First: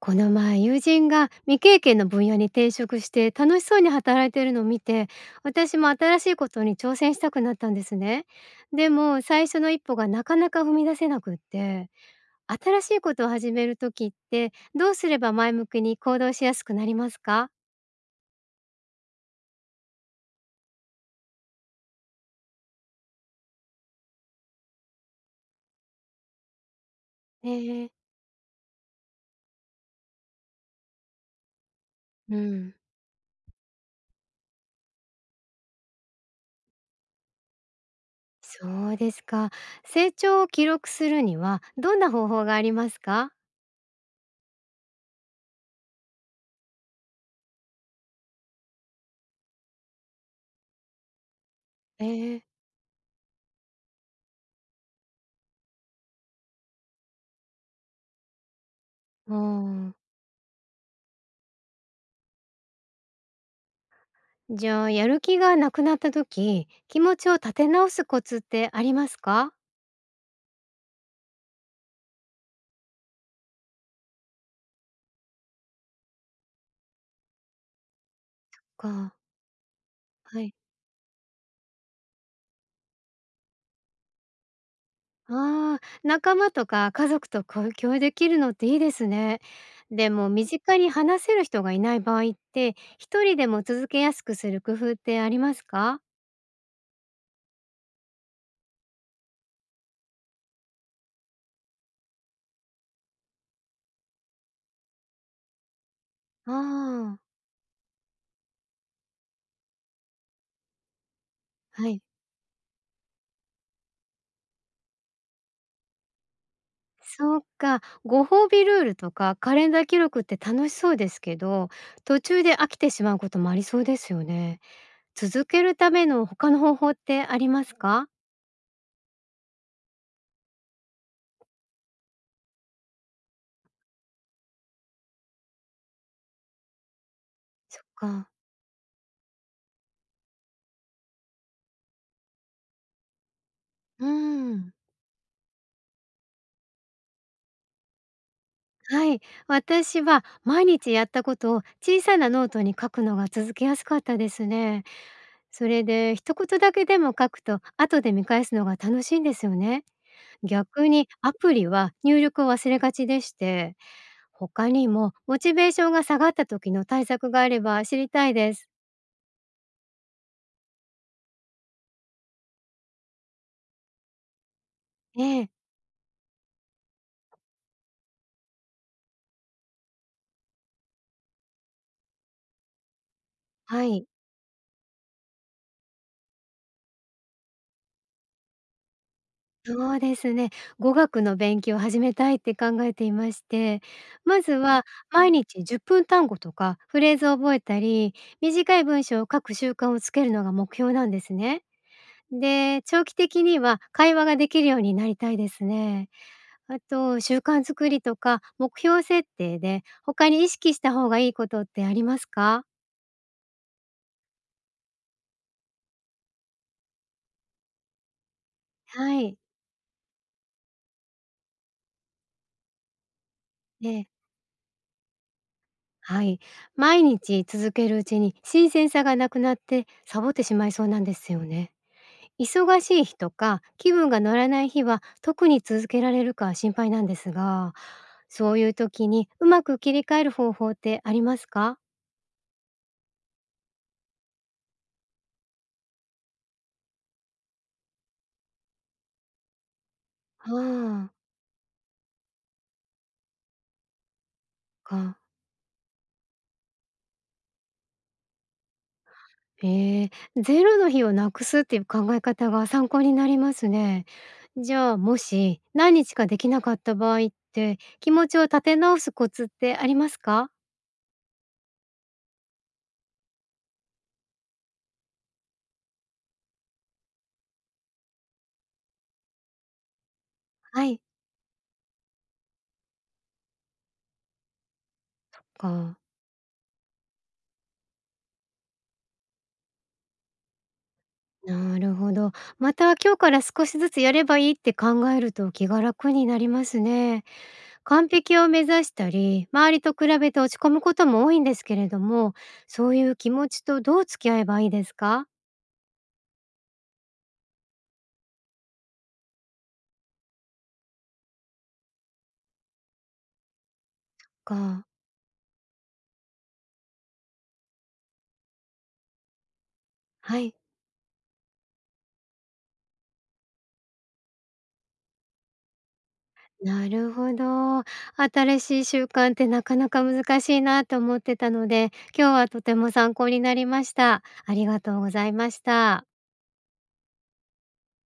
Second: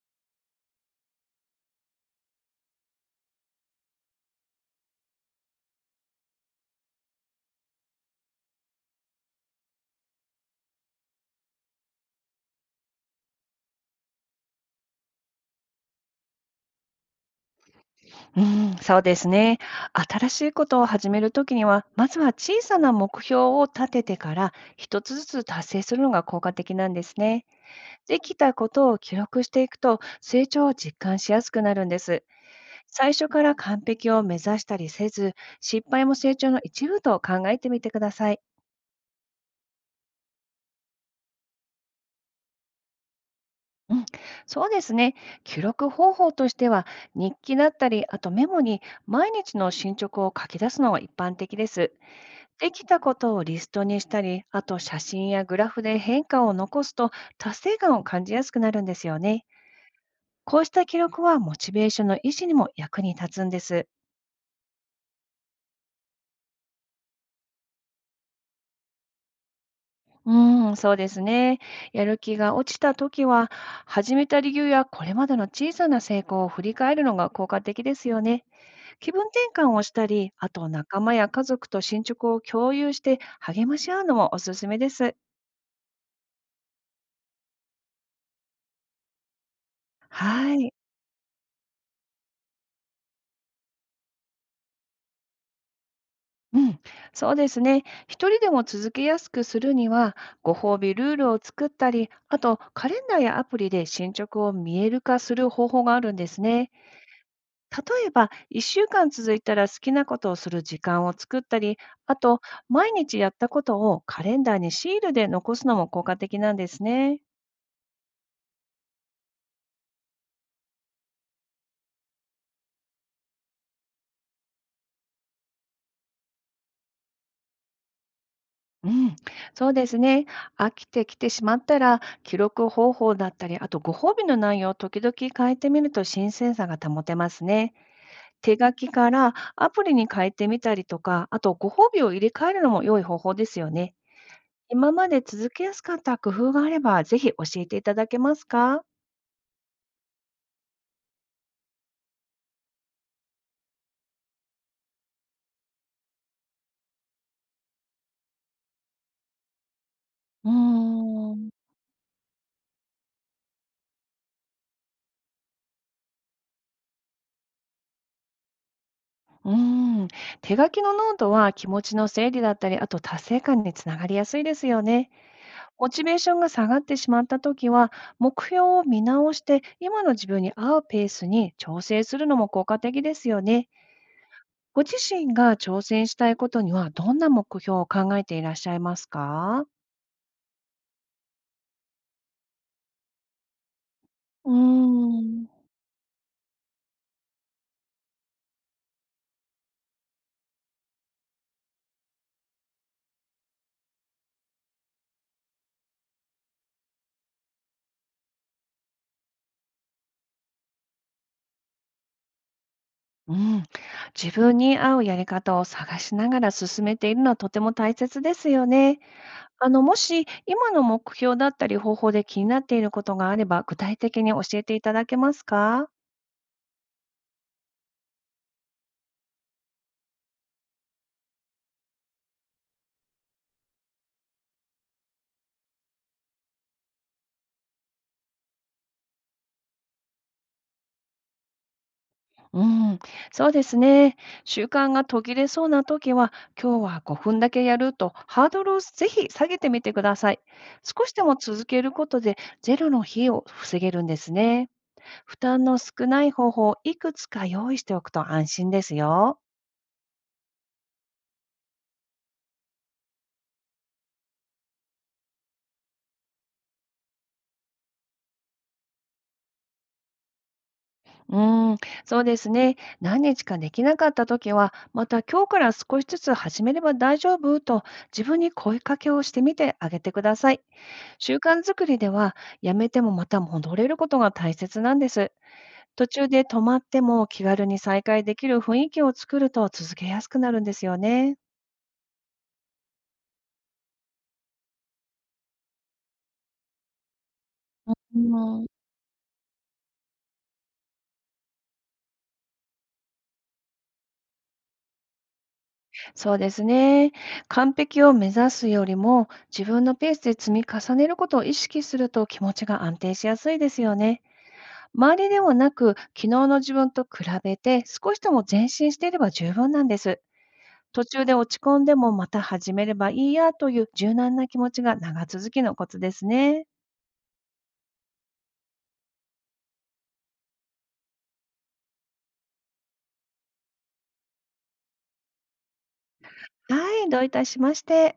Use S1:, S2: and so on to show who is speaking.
S1: この前友人が未経験の分野に転職して楽しそうに働いているのを見て、私も新しいことに挑戦したくなったんですね。でも最初の一歩がなかなか踏み出せなくって、新しいことを始める時ってどうすれば前向きに行動しやすくなりますか？
S2: うそうですね。新しいことを始めるときには、まずは小さな目標を立ててから、一つずつ達成するのが効果的なんですね。
S1: ええ。
S2: できたことを記録していくと、成長を実感しやすくなるんです。
S1: うん。
S2: 最初から完璧を目指したりせず、失敗も成長の一部と考えてみてください。
S1: そうですか。成長を記録するにはどんな方法がありますか？
S2: うん、そうですね。記録方法としては、日記だったり、あとメモに毎日の進捗を書き出すのが一般的です。
S1: ええ。
S2: できたことをリストにしたり、あと写真やグラフで変化を残すと達成感を感じやすくなるんですよ
S1: う
S2: ね。
S1: ん。
S2: こうした記録はモチベーションの維持にも役に立つんです。
S1: じゃあ、やる気がなくなった時、気持ちを立て直すコツってありますか？
S2: そうですね。やる気が落ちた時は、始めた理由やこれまでの小さな成功を振り返るのが効果的ですよね。
S1: か、
S2: 気分転換をしたり、
S1: は
S2: あ
S1: い。
S2: と仲間や家族と進捗を共有して励まし合うのもおすすめです。
S1: ああ、仲間とか家族とこう共有できるのっていいですね。でも身
S2: はい。
S1: 近に話せる人がいない場合って、一人でも続けやすくする工夫ってありますか？
S2: うん、そうですね。一人でも続けやすくするには、ご褒美ルールを作ったり、あとカレンダーやアプリで進捗を見える化する方法があるんですね。
S1: ああ、
S2: 例えば、1週間続いたら好きなことをする時間を作ったり、
S1: はい。
S2: あと、毎日やったことをカレンダーにシールで残すのも効果的なんですね。
S1: そうか、ご褒美ルールとかカレンダー記録って楽しそうですけど、途中で飽きてしまうこともありそうですよね。続けるための他の方法ってありますか？
S2: うん、そうですね。飽きてきてしまったら、記録方法だったり、あとご褒美の内容を時々変えてみると新鮮さが保てますね。
S1: そっか。
S2: 手書きからアプリに変えてみたりとか、あとご褒美を入れ替えるのも良い方法ですよね。
S1: うーん。
S2: 今まで続けやすかった工夫があれば、ぜひ教えていただけますか？
S1: はい。私は毎日やったことを小さなノートに書くのが続けやすかったですね。それで一言だけでも書くと後で見返すのが楽しいんですよね。
S2: うー
S1: 逆にア
S2: ん、う
S1: プリは入力を忘れがちでして、他にもモチベーションが下がった時の対策があれば知りたいです。
S2: ーん。手書きのノートは気持ちの整理だったり、あと達成感につながりやすいですよね。
S1: ええ、
S2: モチベーションが下がってしまった時は、目標を見直して、今の自分に合うペースに調整するのも効果的ですよね。
S1: はい。
S2: ご自身が挑戦したいことには、どんな目標を考えていらっしゃいますか？
S1: そうですね。語学の勉強を始めたいって考えていまして、ま
S2: う
S1: ず
S2: ー
S1: は毎
S2: ん。
S1: 日10分単語とかフレーズを覚えたり、短い文章を書く習慣をつけるのが目標なんですね。で、長期的には会話ができるようになりたいですね。あと、習慣作りとか目標設定で他に意識した方がいいことってありますか？
S2: うん、自分に合うやり方を探しながら進めているのはとても大切ですよね。
S1: はい。
S2: もし今の目標だったり方法で気になっていることがあれば、具体
S1: ね、
S2: 的に教えていただけますか？
S1: はい。毎日続けるうちに新鮮さがなくなってサボってしまいそうなんですよね。忙しい日とか気分が乗らない日は特に続けられるか心配なんですが、そういう時にうまく切り替える方法ってありますか？
S2: うん、そうですね。習慣が途切れそうな時は、今日は5分だけやるとハードルをぜひ下げてみてください。
S1: あ
S2: 少
S1: あ、
S2: しでも続けることでゼロの日を防げるんですね。
S1: か。
S2: 負担の少ない方法をいくつか用意しておくと安心ですよ。
S1: ええ、ゼロの日をなくすっていう考え方が参考になりますね。じゃあ、もし何日かできなかった場合って、気持ちを立て直すコツってありますか？
S2: うん、そうですね。何日かできなかった時は、また今日から少しずつ始めれば大丈夫と自分に声かけをしてみてあげてください。
S1: はい、
S2: 習慣作りでは、やめてもまた戻れることが大切なんです。
S1: か。
S2: 途中で止まっても気軽に再開できる雰囲気を作ると続けやすくなるんですよね。
S1: なるほど。また今日から少しずつやればいいって考えると気が楽になりますね。完
S2: う
S1: 璧を目
S2: ん、
S1: 指したり、周りと比べて落ち込むことも多いんですけれども、そういう気持ちとどう付き合えばいいですか？
S2: そうですね。完璧を目指すよりも、自分のペースで積み重ねることを意識すると気持ちが安定しやすいですよね。
S1: か、
S2: 周りではなく、昨日の自分と比べて少しでも前進していれば十分なんです。
S1: はい、
S2: 途中で落ち込んでもまた始めればいいやという柔軟な気持ちが長続きのコツですね。
S1: なるほど。新しい習慣ってなかなか難しいなと思ってたので、今日はとても参考になりました。ありがとうございました。
S2: はい、どういたしまして。